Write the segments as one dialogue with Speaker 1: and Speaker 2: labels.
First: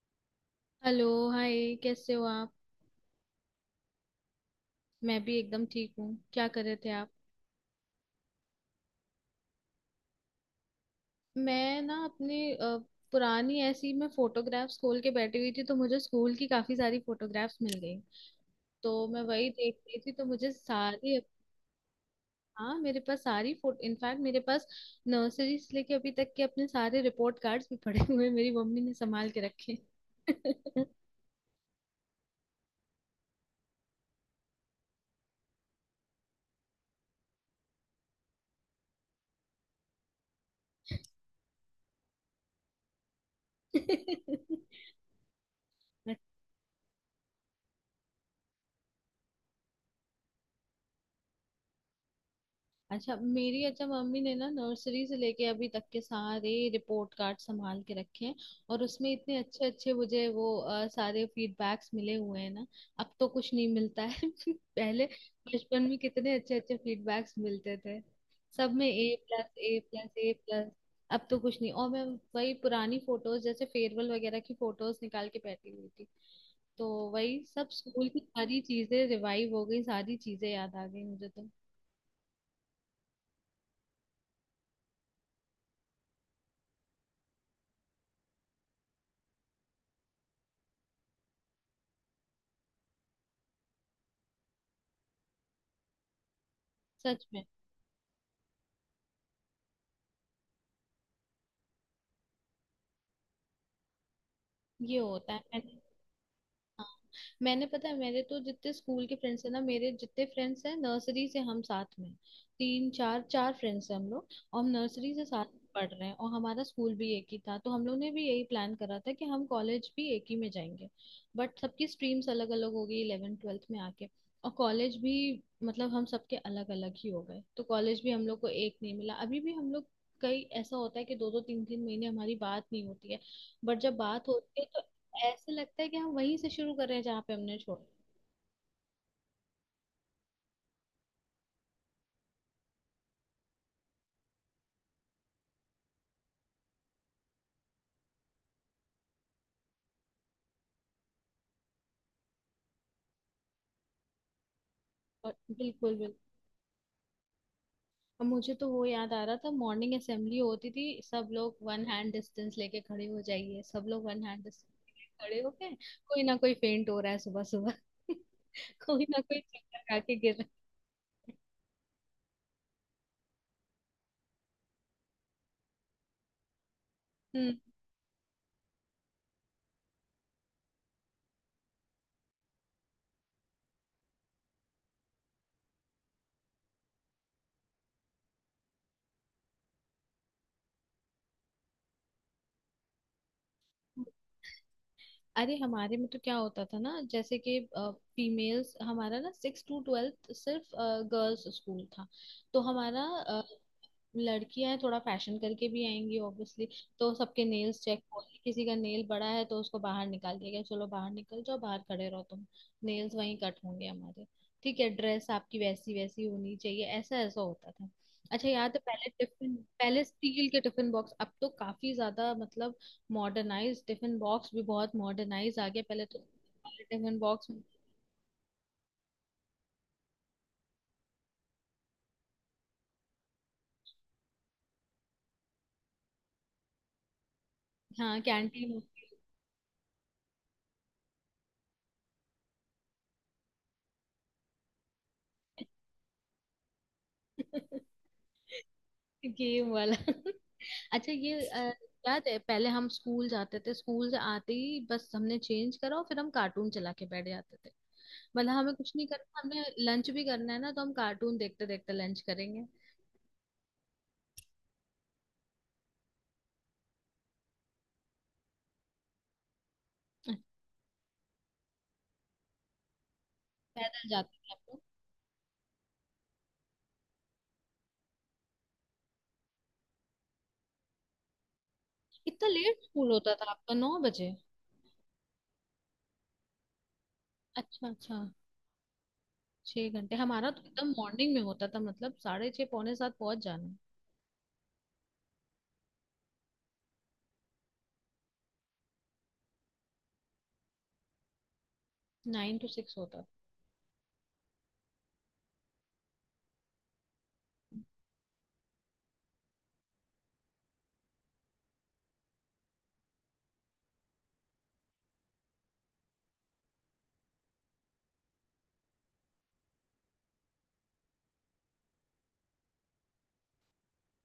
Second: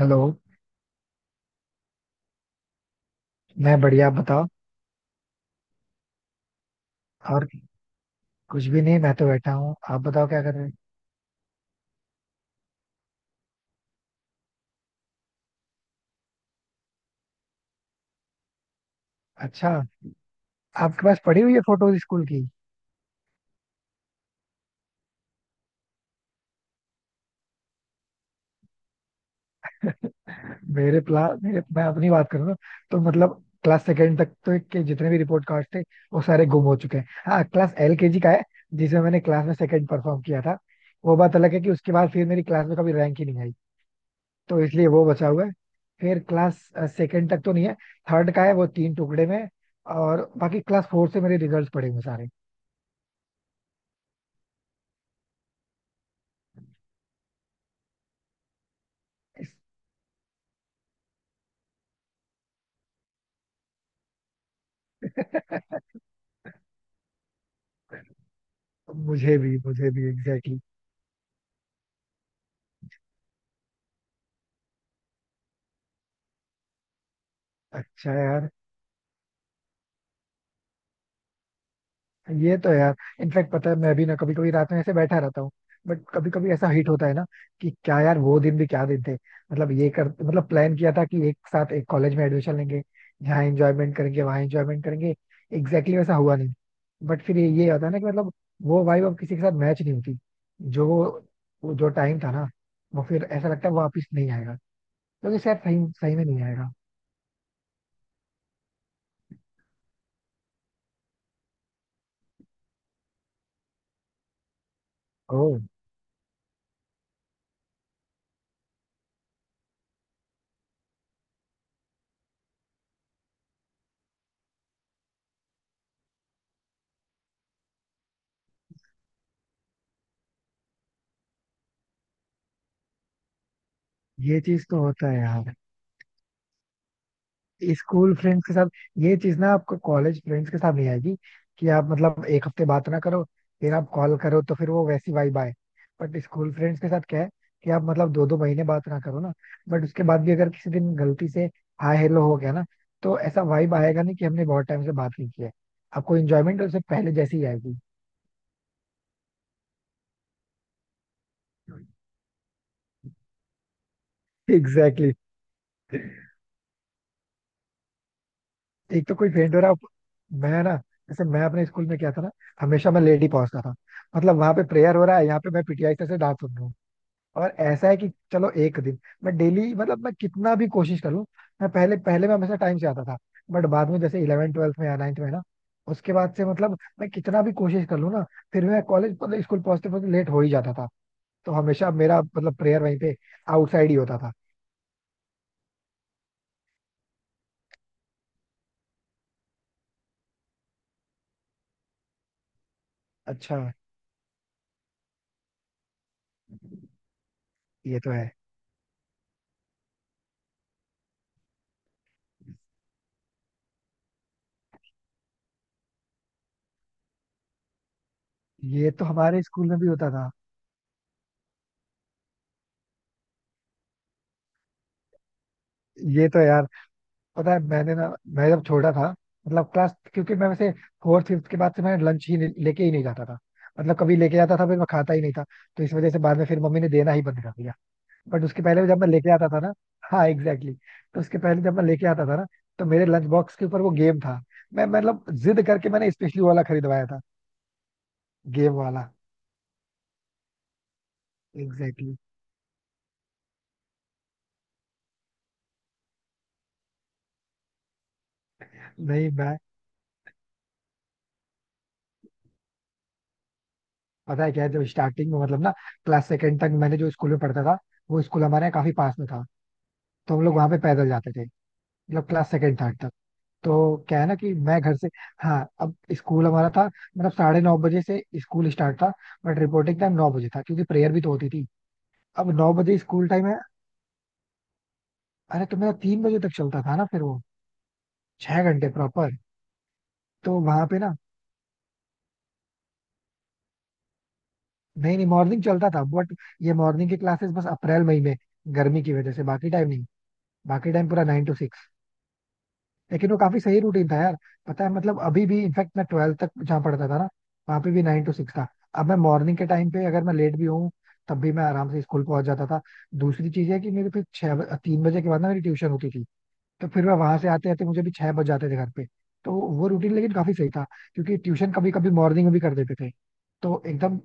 Speaker 1: Hello.
Speaker 2: Hello, hi, कैसे हो आप।
Speaker 1: मैं बढ़िया, आप बताओ।
Speaker 2: मैं भी एकदम ठीक हूँ। क्या कर रहे थे आप।
Speaker 1: और कुछ भी नहीं, मैं तो बैठा हूँ, आप बताओ क्या कर रहे हैं।
Speaker 2: मैं ना अपनी पुरानी ऐसी मैं फोटोग्राफ्स खोल के बैठी हुई थी तो मुझे स्कूल की काफी सारी फोटोग्राफ्स मिल गई। तो मैं वही
Speaker 1: अच्छा,
Speaker 2: देख रही थी तो मुझे
Speaker 1: आपके
Speaker 2: सारी।
Speaker 1: पास पड़ी हुई है फोटोज स्कूल की।
Speaker 2: हाँ, मेरे पास सारी फोटो, इनफैक्ट मेरे पास नर्सरी से लेके अभी तक के अपने सारे रिपोर्ट कार्ड्स भी पड़े हुए हैं, मेरी मम्मी ने संभाल के रखे
Speaker 1: मेरे प्ला मेरे मैं अपनी बात करूँ ना, तो मतलब क्लास सेकेंड तक तो के जितने भी रिपोर्ट कार्ड थे वो सारे गुम हो चुके हैं। हाँ, क्लास एलकेजी का है जिसमें मैंने क्लास में सेकंड परफॉर्म किया था। वो बात अलग है कि उसके बाद फिर मेरी क्लास में कभी रैंक ही नहीं आई, तो इसलिए वो बचा हुआ है।
Speaker 2: हैं।
Speaker 1: फिर क्लास सेकंड तक तो नहीं है, थर्ड का है, वो तीन टुकड़े में है, और बाकी क्लास फोर से मेरे रिजल्ट पड़े हुए हैं सारे।
Speaker 2: अच्छा, मेरी अच्छा मम्मी ने ना नर्सरी से लेके अभी तक के सारे रिपोर्ट कार्ड संभाल के रखे हैं। और उसमें इतने अच्छे अच्छे मुझे वो सारे फीडबैक्स मिले हुए हैं ना। अब तो कुछ नहीं मिलता है पहले बचपन में कितने अच्छे अच्छे फीडबैक्स मिलते थे। सब में ए
Speaker 1: मुझे
Speaker 2: प्लस
Speaker 1: भी
Speaker 2: ए
Speaker 1: मुझे भी
Speaker 2: plus A
Speaker 1: exactly exactly.
Speaker 2: Plus अब तो कुछ नहीं, और मैं वही पुरानी फोटोज जैसे फेयरवेल वगैरह की फोटोज निकाल के बैठी हुई थी। तो वही सब स्कूल
Speaker 1: अच्छा
Speaker 2: की
Speaker 1: यार,
Speaker 2: सारी चीजें रिवाइव हो गई, सारी चीजें याद आ गई मुझे तो।
Speaker 1: ये तो यार, इनफैक्ट पता है, मैं भी ना कभी कभी रात में ऐसे बैठा रहता हूँ। बट कभी कभी ऐसा हिट होता है ना, कि क्या यार, वो दिन भी क्या दिन थे। मतलब ये कर मतलब प्लान किया था कि एक साथ एक कॉलेज में एडमिशन लेंगे, यहाँ एंजॉयमेंट करेंगे, वहाँ एंजॉयमेंट करेंगे। एग्जैक्टली वैसा हुआ नहीं। बट
Speaker 2: सच
Speaker 1: फिर
Speaker 2: में,
Speaker 1: ये होता है ना कि मतलब वो वाइब अब किसी के साथ मैच नहीं होती। जो टाइम था ना, वो फिर ऐसा लगता है वापिस नहीं आएगा,
Speaker 2: ये होता
Speaker 1: क्योंकि
Speaker 2: है।
Speaker 1: शायद
Speaker 2: मैंने,
Speaker 1: सही सही में नहीं आएगा।
Speaker 2: हाँ, मैंने पता है मेरे तो जितने स्कूल के फ्रेंड्स हैं ना, मेरे जितने फ्रेंड्स हैं नर्सरी से हम साथ में। तीन चार चार फ्रेंड्स हैं हम लोग। और हम नर्सरी से साथ
Speaker 1: ओह,
Speaker 2: में पढ़ रहे हैं, और हमारा स्कूल भी एक ही था तो हम लोग ने भी यही प्लान करा था कि हम कॉलेज भी एक ही में जाएंगे। बट सबकी स्ट्रीम्स अलग अलग हो गई इलेवेंथ ट्वेल्थ में आके। और कॉलेज भी मतलब हम सबके अलग अलग ही हो गए तो कॉलेज भी हम लोग को एक नहीं मिला। अभी भी हम लोग कई ऐसा होता है कि दो दो तीन तीन महीने हमारी बात नहीं होती है। बट जब बात
Speaker 1: ये
Speaker 2: होती है
Speaker 1: चीज तो होता है
Speaker 2: तो ऐसे
Speaker 1: यार।
Speaker 2: लगता है कि हम वहीं से शुरू कर रहे हैं जहाँ पे हमने छोड़ा।
Speaker 1: स्कूल फ्रेंड्स के साथ ये चीज ना आपको कॉलेज फ्रेंड्स के साथ नहीं आएगी, कि आप मतलब एक हफ्ते बात ना करो, फिर आप कॉल करो तो फिर वो वैसी वाइब आए। बट स्कूल फ्रेंड्स के साथ क्या है कि आप मतलब दो दो महीने बात ना करो ना, बट उसके बाद भी अगर किसी दिन गलती से हाय हेलो हो गया ना, तो ऐसा वाइब आएगा नहीं कि हमने बहुत टाइम से बात नहीं
Speaker 2: और
Speaker 1: की है।
Speaker 2: बिल्कुल बिल्कुल।
Speaker 1: आपको इंजॉयमेंट उससे पहले जैसी ही आएगी।
Speaker 2: अब मुझे तो वो याद आ रहा था, मॉर्निंग असेंबली होती थी, सब लोग वन हैंड डिस्टेंस लेके खड़े हो जाइए, सब लोग वन हैंड डिस्टेंस लेके
Speaker 1: एग्जैक्टली।
Speaker 2: खड़े हो गए। कोई ना कोई फेंट हो रहा है सुबह सुबह कोई
Speaker 1: एक तो
Speaker 2: ना
Speaker 1: कोई
Speaker 2: कोई
Speaker 1: फेंट हो रहा है,
Speaker 2: चक्कर खा के गिर रहा
Speaker 1: मैं ना, जैसे मैं अपने स्कूल में क्या था ना, हमेशा मैं लेट ही पहुंचता था। मतलब वहां पे प्रेयर हो रहा है, यहाँ पे मैं पीटीआई सर से डांट सुन रहा हूँ।
Speaker 2: है। हम्म।
Speaker 1: और ऐसा है कि चलो एक दिन मैं डेली मतलब मैं कितना भी कोशिश कर लूं, मैं पहले पहले मैं हमेशा टाइम से आता था। बट बाद में जैसे 11th 12th में या नाइन्थ में ना, उसके बाद से मतलब मैं कितना भी कोशिश कर लूं ना, फिर मैं कॉलेज मतलब स्कूल पहुंचते पहुंचते लेट हो ही जाता था। तो हमेशा मेरा मतलब प्रेयर वहीं पे आउटसाइड ही होता था।
Speaker 2: अरे हमारे में तो क्या होता था ना, जैसे कि फीमेल्स, हमारा ना सिक्स टू ट्वेल्थ सिर्फ गर्ल्स स्कूल था। तो हमारा
Speaker 1: अच्छा,
Speaker 2: लड़कियां थोड़ा फैशन करके भी आएंगी ऑब्वियसली। तो सबके नेल्स
Speaker 1: ये
Speaker 2: चेक
Speaker 1: तो है।
Speaker 2: होंगे, किसी का नेल बड़ा है तो उसको बाहर निकाल दिया गया, चलो बाहर निकल जाओ बाहर खड़े रहो तुम। नेल्स वहीं कट होंगे हमारे। ठीक है, ड्रेस आपकी वैसी वैसी होनी चाहिए, ऐसा ऐसा होता था। अच्छा याद है
Speaker 1: ये तो
Speaker 2: पहले
Speaker 1: हमारे
Speaker 2: टिफिन,
Speaker 1: स्कूल में भी
Speaker 2: पहले
Speaker 1: होता था।
Speaker 2: स्टील के टिफिन बॉक्स, अब तो काफी ज्यादा मतलब मॉडर्नाइज, टिफिन बॉक्स भी बहुत मॉडर्नाइज आ गया, पहले तो
Speaker 1: ये तो यार,
Speaker 2: टिफिन बॉक्स।
Speaker 1: पता है मैंने ना, मैं जब छोटा था मतलब क्लास, क्योंकि मैं वैसे फोर्थ फिफ्थ के बाद से मैं लंच ही नहीं- लेके ही नहीं जाता था। मतलब कभी लेके जाता था फिर मैं खाता ही नहीं था, तो इस वजह से बाद में फिर मम्मी ने देना ही बंद कर दिया।
Speaker 2: हाँ
Speaker 1: बट उसके
Speaker 2: कैंटीन
Speaker 1: पहले जब मैं लेके आता था ना, हाँ एग्जैक्टली exactly, तो उसके पहले जब मैं लेके आता था ना, तो मेरे लंच बॉक्स के ऊपर वो गेम था, मैं मतलब जिद करके मैंने स्पेशली वाला खरीदवाया था, गेम वाला।
Speaker 2: गेम वाला अच्छा ये
Speaker 1: एग्जैक्टली
Speaker 2: याद है पहले हम स्कूल जाते थे, स्कूल से आते ही बस हमने चेंज करा और फिर हम कार्टून चला के बैठ जाते थे। मतलब हमें कुछ नहीं
Speaker 1: exactly. नहीं
Speaker 2: करना,
Speaker 1: मैं,
Speaker 2: हमने लंच भी करना है ना तो हम कार्टून देखते देखते लंच करेंगे।
Speaker 1: पता है क्या है, जब स्टार्टिंग में मतलब ना, क्लास सेकंड तक मैंने जो स्कूल में पढ़ता था, वो स्कूल हमारे यहाँ काफी पास में था, तो हम लोग वहां पे पैदल जाते थे मतलब क्लास सेकंड थर्ड तक, तो
Speaker 2: पैदल
Speaker 1: क्या है ना
Speaker 2: जाते थे
Speaker 1: कि
Speaker 2: आप
Speaker 1: मैं
Speaker 2: लोग।
Speaker 1: घर से, हाँ, अब स्कूल हमारा था मतलब 9:30 बजे से स्कूल स्टार्ट था, बट रिपोर्टिंग टाइम 9 बजे था क्योंकि प्रेयर भी तो होती थी।
Speaker 2: इतना
Speaker 1: अब नौ
Speaker 2: लेट
Speaker 1: बजे
Speaker 2: स्कूल
Speaker 1: स्कूल
Speaker 2: होता
Speaker 1: टाइम
Speaker 2: था
Speaker 1: है।
Speaker 2: आपका, 9 बजे।
Speaker 1: अरे तो मेरा 3 बजे तक चलता था ना, फिर वो
Speaker 2: अच्छा अच्छा।
Speaker 1: 6 घंटे प्रॉपर।
Speaker 2: छह घंटे हमारा
Speaker 1: तो
Speaker 2: तो
Speaker 1: वहां
Speaker 2: एकदम
Speaker 1: पे ना,
Speaker 2: मॉर्निंग में होता था, मतलब साढ़े 6 पौने 7 पहुंच जाना।
Speaker 1: नहीं नहीं, मॉर्निंग चलता था, बट ये मॉर्निंग की क्लासेस बस अप्रैल मई में, गर्मी की वजह से, बाकी टाइम नहीं। बाकी टाइम पूरा nine to.
Speaker 2: Nine to six होता।
Speaker 1: लेकिन वो काफी सही रूटीन था यार। पता है, मतलब अभी भी इनफैक्ट मैं 12th तक जहाँ पढ़ता था ना, वहाँ पे भी 9 to 6 था। अब मैं मॉर्निंग के टाइम पे अगर मैं लेट भी हूँ, तब भी मैं आराम से स्कूल पहुंच जाता था। दूसरी चीज है कि मेरे फिर छह 3 बजे के बाद ना मेरी ट्यूशन होती थी, तो फिर मैं वहां से आते आते मुझे भी 6 बज जाते थे घर पे। तो वो रूटीन लेकिन काफी सही था, क्योंकि ट्यूशन कभी कभी मॉर्निंग में भी कर देते थे, तो एकदम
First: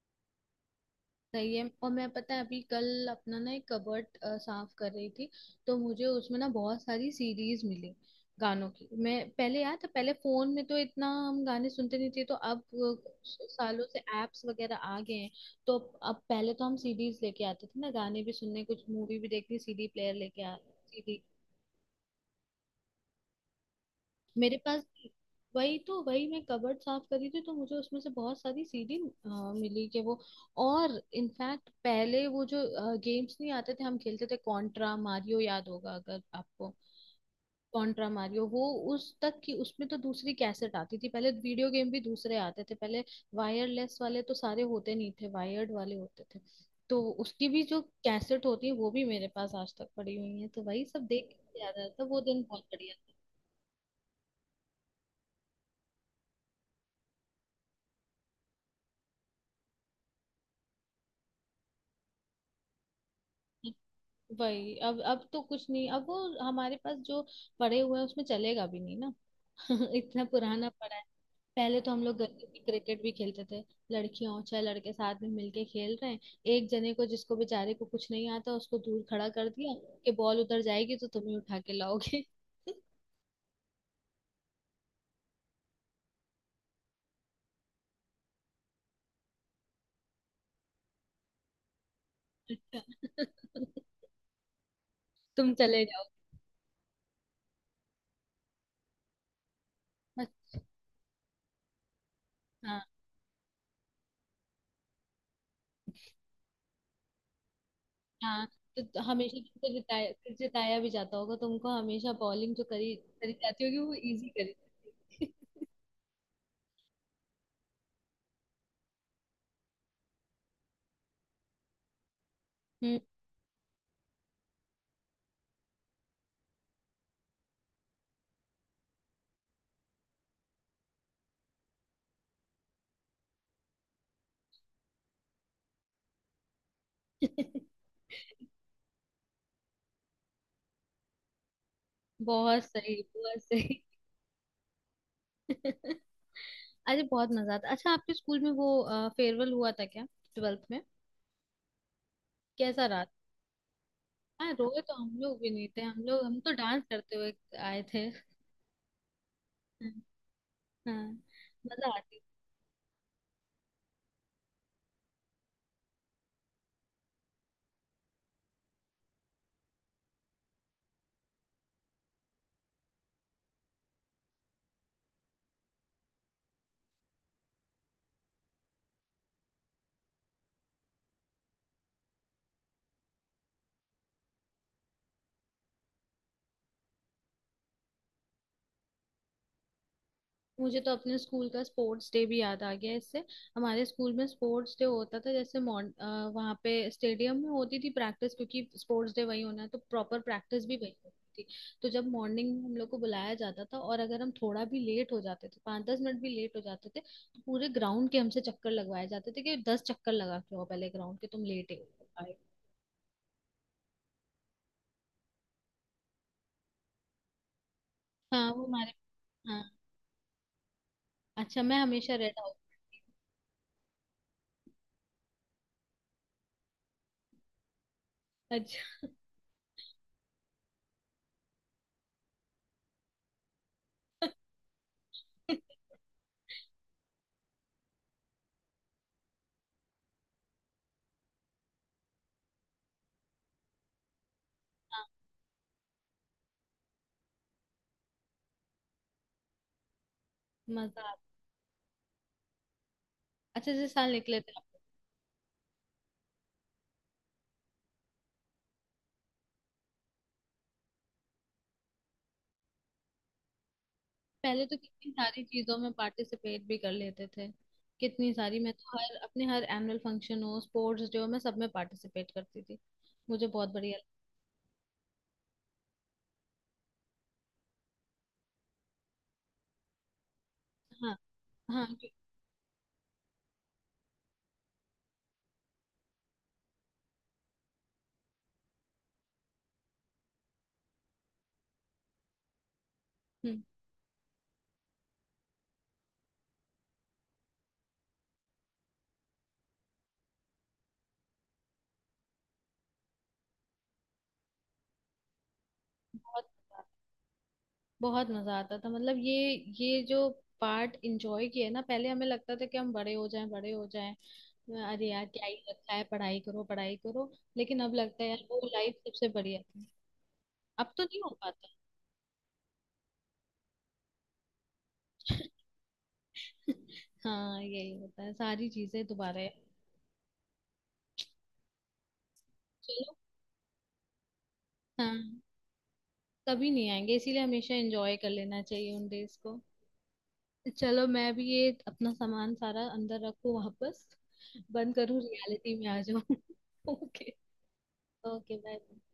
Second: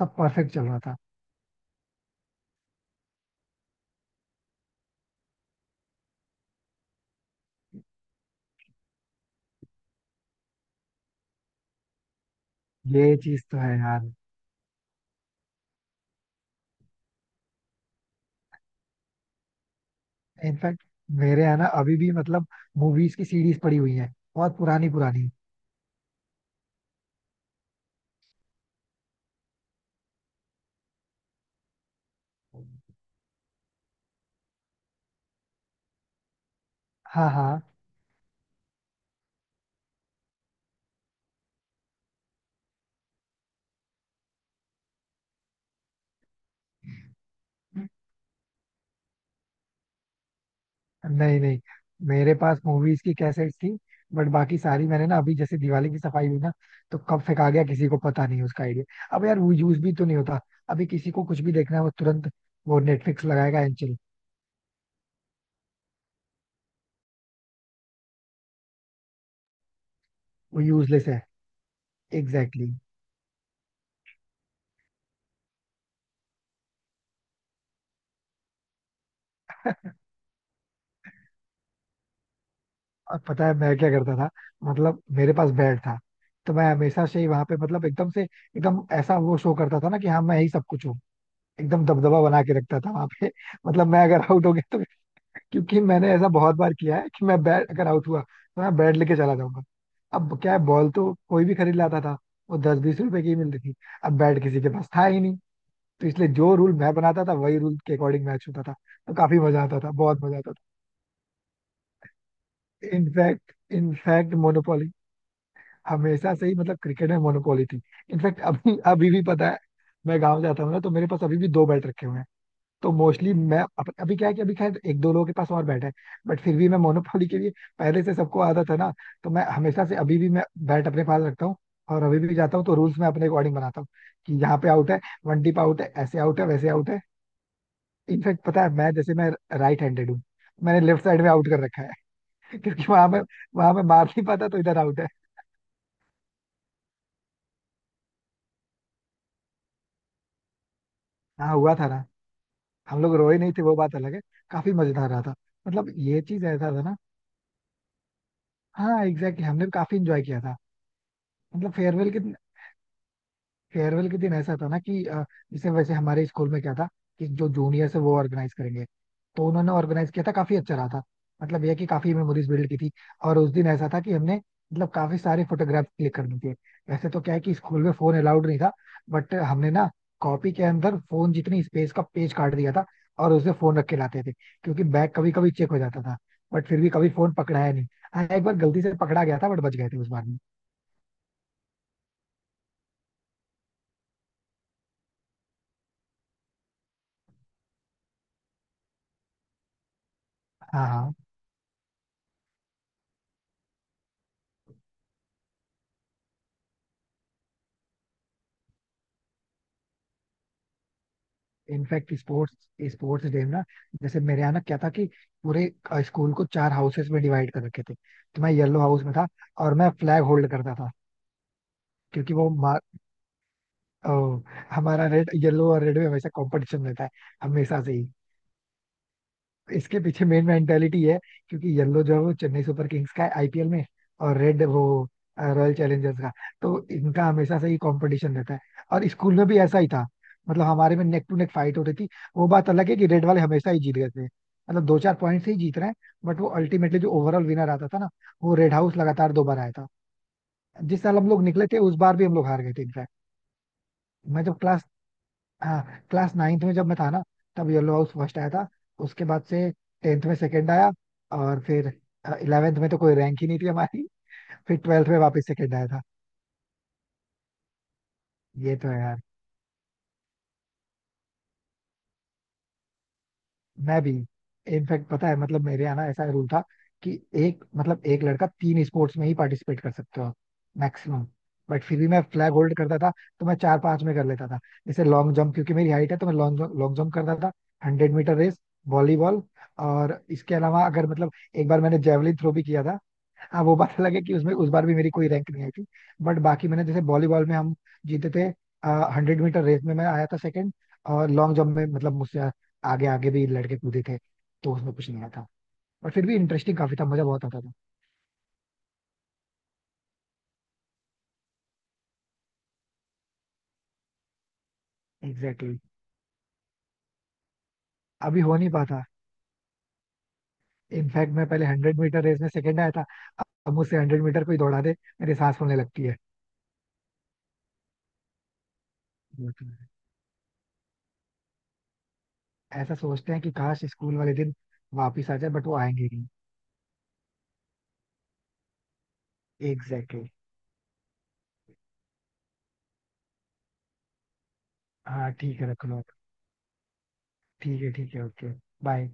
Speaker 1: सब परफेक्ट चल रहा था।
Speaker 2: सही है। और मैं पता है अभी कल अपना ना एक कबर्ट साफ कर रही थी, तो मुझे उसमें ना बहुत सारी सीरीज मिली गानों की। मैं पहले याद है पहले फोन में तो इतना हम गाने सुनते नहीं थे तो
Speaker 1: ये चीज तो है
Speaker 2: सालों से
Speaker 1: यार।
Speaker 2: एप्स वगैरह आ गए हैं। तो अब पहले तो हम सीडीज लेके आते थे ना गाने भी सुनने, कुछ मूवी भी देखनी सीडी प्लेयर लेके आ
Speaker 1: इनफैक्ट
Speaker 2: सीडी।
Speaker 1: मेरे यहाँ ना अभी भी मतलब मूवीज की सीरीज पड़ी हुई है
Speaker 2: मेरे
Speaker 1: बहुत
Speaker 2: पास
Speaker 1: पुरानी पुरानी।
Speaker 2: वही तो, वही मैं कबर्ड साफ करी थी तो मुझे उसमें से बहुत सारी सीडी अ, मिली के वो। और इनफैक्ट पहले वो जो गेम्स नहीं आते थे हम खेलते थे कॉन्ट्रा मारियो, याद होगा अगर आपको।
Speaker 1: हाँ, हाँ।
Speaker 2: कॉन्ट्रा मारियो वो उस तक की, उसमें तो दूसरी कैसेट आती थी, पहले वीडियो गेम भी दूसरे आते थे पहले। वायरलेस वाले तो सारे होते नहीं थे, वायर्ड वाले होते थे। तो उसकी भी जो कैसेट होती है वो भी मेरे पास आज तक पड़ी हुई है, तो वही सब देख
Speaker 1: नहीं नहीं,
Speaker 2: के याद आता था, वो
Speaker 1: मेरे
Speaker 2: दिन
Speaker 1: पास
Speaker 2: बहुत बढ़िया
Speaker 1: मूवीज
Speaker 2: था।
Speaker 1: की कैसेट्स थी, बट बाकी सारी मैंने ना अभी जैसे दिवाली की सफाई हुई ना, तो कब फेंका गया किसी को पता नहीं उसका आइडिया। अब यार वो यूज भी तो नहीं होता। अभी किसी को कुछ भी देखना है वो तुरंत वो नेटफ्लिक्स लगाएगा एंड चिल।
Speaker 2: वही, अब तो कुछ नहीं, अब वो हमारे पास जो पड़े हुए हैं उसमें चलेगा भी नहीं ना इतना
Speaker 1: वो
Speaker 2: पुराना पड़ा है।
Speaker 1: यूजलेस है।
Speaker 2: पहले तो हम लोग गली में
Speaker 1: एग्जैक्टली exactly.
Speaker 2: क्रिकेट भी खेलते थे। लड़कियां और छह लड़के साथ में मिलके खेल रहे हैं। एक जने को, जिसको बेचारे को कुछ नहीं आता उसको दूर खड़ा कर दिया कि बॉल उधर जाएगी तो तुम्हें उठा के लाओगे
Speaker 1: और पता है मैं क्या करता था, मतलब मेरे पास बेड था, तो मैं हमेशा से ही वहां पे मतलब एकदम से एकदम ऐसा वो शो करता था ना कि हाँ मैं यही सब कुछ हूँ। एकदम दबदबा बना के
Speaker 2: अच्छा
Speaker 1: रखता था वहां पे। मतलब मैं अगर आउट हो गया तो,
Speaker 2: तुम
Speaker 1: क्योंकि
Speaker 2: चले जाओ।
Speaker 1: मैंने ऐसा बहुत बार किया है कि मैं बैट अगर आउट हुआ तो मैं बैट लेके चला जाऊंगा।
Speaker 2: बस,
Speaker 1: अब क्या है, बॉल तो कोई भी खरीद लाता था, वो दस
Speaker 2: हाँ
Speaker 1: बीस रुपए की ही मिलती थी। अब बैट किसी के पास था ही नहीं, तो इसलिए जो रूल मैं बनाता था वही रूल के अकॉर्डिंग मैच
Speaker 2: हाँ।
Speaker 1: होता था।
Speaker 2: तो
Speaker 1: तो काफी
Speaker 2: हमेशा
Speaker 1: मजा
Speaker 2: तुमको
Speaker 1: आता था,
Speaker 2: जिताया,
Speaker 1: बहुत
Speaker 2: फिर
Speaker 1: मजा आता
Speaker 2: जिताया भी जाता होगा तुमको, हमेशा बॉलिंग जो करी
Speaker 1: था।
Speaker 2: करी
Speaker 1: इनफैक्ट
Speaker 2: जाती होगी वो इजी
Speaker 1: इनफैक्ट
Speaker 2: करी
Speaker 1: मोनोपोली,
Speaker 2: जाती
Speaker 1: हमेशा से ही मतलब क्रिकेट में मोनोपोली थी। इनफैक्ट अभी अभी भी पता है, मैं गांव जाता हूँ ना तो मेरे पास अभी भी दो बैट रखे हुए हैं। तो
Speaker 2: होगी।
Speaker 1: मोस्टली मैं अभी क्या है कि अभी खैर एक दो लोगों के पास और बैठा है, बट फिर भी मैं मोनोपोली के लिए, पहले से सबको आदत है ना, तो मैं हमेशा से अभी भी मैं बैट अपने पास रखता हूँ, और अभी भी जाता हूँ तो रूल्स मैं अपने अकॉर्डिंग बनाता हूँ, कि यहाँ पे आउट है, वन टिप आउट है, ऐसे आउट है वैसे आउट है। इनफैक्ट पता है, मैं जैसे मैं राइट हैंडेड हूँ, मैंने लेफ्ट साइड में आउट कर रखा है। क्योंकि वहां में
Speaker 2: बहुत
Speaker 1: वहां
Speaker 2: सही
Speaker 1: में मार नहीं पाता तो इधर आउट है।
Speaker 2: अरे बहुत मजा आता। अच्छा आपके स्कूल में वो फेयरवेल हुआ था क्या ट्वेल्थ में,
Speaker 1: हाँ, हुआ था ना।
Speaker 2: कैसा
Speaker 1: हम
Speaker 2: रहा।
Speaker 1: लोग रोए नहीं थे वो बात अलग है,
Speaker 2: हाँ,
Speaker 1: काफी
Speaker 2: रोए तो
Speaker 1: मजेदार
Speaker 2: हम
Speaker 1: रहा था।
Speaker 2: लोग भी नहीं थे,
Speaker 1: मतलब
Speaker 2: हम
Speaker 1: ये
Speaker 2: लोग हम
Speaker 1: चीज
Speaker 2: तो
Speaker 1: ऐसा था
Speaker 2: डांस
Speaker 1: ना,
Speaker 2: करते हुए आए थे
Speaker 1: हाँ एग्जैक्टली exactly, हमने भी काफी इंजॉय किया था।
Speaker 2: हाँ
Speaker 1: मतलब
Speaker 2: मजा
Speaker 1: फेयरवेल के
Speaker 2: आती।
Speaker 1: फेयरवेल के दिन ऐसा था ना कि जैसे वैसे हमारे स्कूल में क्या था कि जो जूनियर्स है वो ऑर्गेनाइज करेंगे, तो उन्होंने ऑर्गेनाइज किया था, काफी अच्छा रहा था। मतलब यह कि काफी मेमोरीज बिल्ड की थी। और उस दिन ऐसा था कि हमने मतलब काफी सारे फोटोग्राफ क्लिक करने थे। वैसे तो क्या है कि स्कूल में फोन अलाउड नहीं था, बट हमने ना कॉपी के अंदर फोन जितनी स्पेस का पेज काट दिया था और उसमें फोन रख के लाते थे, क्योंकि बैग कभी कभी चेक हो जाता था। बट फिर भी कभी फोन पकड़ाया नहीं। हाँ, एक बार गलती से पकड़ा गया था बट बच गए थे उस बार में।
Speaker 2: मुझे तो अपने स्कूल का स्पोर्ट्स डे भी याद आ गया इससे। हमारे स्कूल में स्पोर्ट्स डे होता था जैसे मॉर्न, वहाँ पे स्टेडियम में होती थी प्रैक्टिस क्योंकि स्पोर्ट्स डे वही होना है तो प्रॉपर प्रैक्टिस भी
Speaker 1: हाँ
Speaker 2: वही
Speaker 1: हाँ।
Speaker 2: होती थी। तो जब मॉर्निंग में हम लोग को बुलाया जाता था और अगर हम थोड़ा भी लेट हो जाते थे, 5-10 मिनट भी लेट हो जाते थे तो पूरे ग्राउंड के हमसे चक्कर लगवाए जाते थे कि 10 चक्कर लगा के आओ पहले ग्राउंड के, तुम लेट
Speaker 1: इनफैक्ट
Speaker 2: आए हो।
Speaker 1: स्पोर्ट्स स्पोर्ट्स डे में ना, जैसे मेरे यहाँ ना क्या था कि पूरे स्कूल को चार हाउसेस में डिवाइड कर रखे थे, तो
Speaker 2: हाँ
Speaker 1: मैं
Speaker 2: वो
Speaker 1: येलो
Speaker 2: हमारे,
Speaker 1: हाउस में था,
Speaker 2: हाँ।
Speaker 1: और मैं फ्लैग होल्ड करता था।
Speaker 2: अच्छा मैं हमेशा
Speaker 1: क्योंकि
Speaker 2: रेड
Speaker 1: वो
Speaker 2: हाउस।
Speaker 1: मा- अ, हमारा रेड येलो, और रेड में हमेशा कंपटीशन रहता है, हमेशा से ही।
Speaker 2: अच्छा
Speaker 1: इसके पीछे मेन मेंटेलिटी है, क्योंकि येलो जो है वो चेन्नई सुपर किंग्स का है आईपीएल में, और रेड वो रॉयल चैलेंजर्स का। तो इनका हमेशा से ही कंपटीशन रहता है, और स्कूल में भी ऐसा ही था। मतलब हमारे में नेक टू नेक फाइट होती थी। वो बात अलग है कि रेड वाले हमेशा ही जीत गए थे, मतलब दो
Speaker 2: हाँ
Speaker 1: चार पॉइंट से ही जीत रहे हैं। बट वो अल्टीमेटली जो ओवरऑल विनर आता था ना, वो रेड हाउस लगातार दो बार आया था।
Speaker 2: मजा
Speaker 1: जिस साल
Speaker 2: आता।
Speaker 1: हम लोग निकले थे उस बार भी हम लोग हार गए थे इनफैक्ट।
Speaker 2: अच्छा जैसे साल निकले
Speaker 1: मैं
Speaker 2: थे
Speaker 1: जब
Speaker 2: आप?
Speaker 1: क्लास, हाँ, क्लास नाइन्थ में जब मैं था ना, तब येलो हाउस फर्स्ट आया था। उसके बाद से 10th में सेकंड आया, और फिर 11th में तो कोई रैंक ही नहीं थी हमारी,
Speaker 2: पहले
Speaker 1: फिर
Speaker 2: तो
Speaker 1: 12th
Speaker 2: कितनी
Speaker 1: में
Speaker 2: सारी
Speaker 1: वापस सेकंड
Speaker 2: चीजों
Speaker 1: आया
Speaker 2: में
Speaker 1: था।
Speaker 2: पार्टिसिपेट भी कर लेते थे। कितनी सारी मैं
Speaker 1: ये तो
Speaker 2: तो हर
Speaker 1: है,
Speaker 2: अपने हर एनुअल फंक्शन हो स्पोर्ट्स डे हो मैं सब में पार्टिसिपेट करती थी, मुझे बहुत बढ़िया
Speaker 1: मैं भी। इनफैक्ट पता है, मतलब मेरे यहाँ ना ऐसा रूल था कि एक मतलब एक लड़का तीन स्पोर्ट्स में ही पार्टिसिपेट कर सकते हो,
Speaker 2: लगता।
Speaker 1: मैक्सिमम।
Speaker 2: हाँ
Speaker 1: बट
Speaker 2: हाँ
Speaker 1: फिर भी मैं फ्लैग होल्ड करता था, तो मैं चार पांच में कर लेता था। जैसे लॉन्ग जंप, क्योंकि मेरी हाइट है तो मैं लॉन्ग लॉन्ग जंप करता था, 100 मीटर रेस, वॉलीबॉल। और इसके अलावा अगर मतलब एक बार मैंने जेवलिन थ्रो भी किया था।
Speaker 2: हम्म,
Speaker 1: हाँ, वो बात अलग है कि उसमें उस बार भी मेरी कोई रैंक नहीं आई थी, बट बाकी मैंने जैसे वॉलीबॉल में हम जीते थे, 100 मीटर रेस में मैं आया था सेकंड, और लॉन्ग जंप में मतलब मुझसे आगे आगे भी लड़के कूदे थे, तो उसमें कुछ नहीं आया था। बट फिर भी
Speaker 2: बहुत
Speaker 1: इंटरेस्टिंग काफी था, मजा बहुत आता था।
Speaker 2: बहुत मजा आता था, मतलब ये जो पार्ट इंजॉय किया है ना, पहले हमें लगता था कि हम बड़े हो जाएं बड़े हो जाएं, अरे यार क्या ही
Speaker 1: एग्जैक्टली exactly.
Speaker 2: रखा है पढ़ाई करो पढ़ाई करो। लेकिन अब लगता है
Speaker 1: अभी
Speaker 2: यार
Speaker 1: हो
Speaker 2: वो
Speaker 1: नहीं
Speaker 2: लाइफ
Speaker 1: पाता।
Speaker 2: सबसे बढ़िया थी। अब तो नहीं हो
Speaker 1: इनफैक्ट मैं पहले
Speaker 2: पाता
Speaker 1: 100 मीटर रेस में सेकंड आया था, अब मुझसे 100 मीटर कोई दौड़ा दे मेरे सांस फूलने लगती है।
Speaker 2: हाँ यही होता है सारी चीजें दोबारा।
Speaker 1: वो तो है। ऐसा
Speaker 2: चलो,
Speaker 1: सोचते हैं कि काश स्कूल वाले दिन
Speaker 2: हाँ
Speaker 1: वापिस आ जाए, बट वो आएंगे ही नहीं।
Speaker 2: कभी नहीं आएंगे इसीलिए हमेशा एंजॉय कर लेना चाहिए उन डेज को।
Speaker 1: Exactly exactly.
Speaker 2: चलो मैं भी ये अपना सामान सारा अंदर रखूं वापस, बंद करूं
Speaker 1: हाँ ठीक है,
Speaker 2: रियलिटी
Speaker 1: रख
Speaker 2: में
Speaker 1: लो
Speaker 2: आ
Speaker 1: आप।
Speaker 2: जाऊं ओके,
Speaker 1: ठीक है, ठीक है, ओके,
Speaker 2: ओके बाय।
Speaker 1: बाय।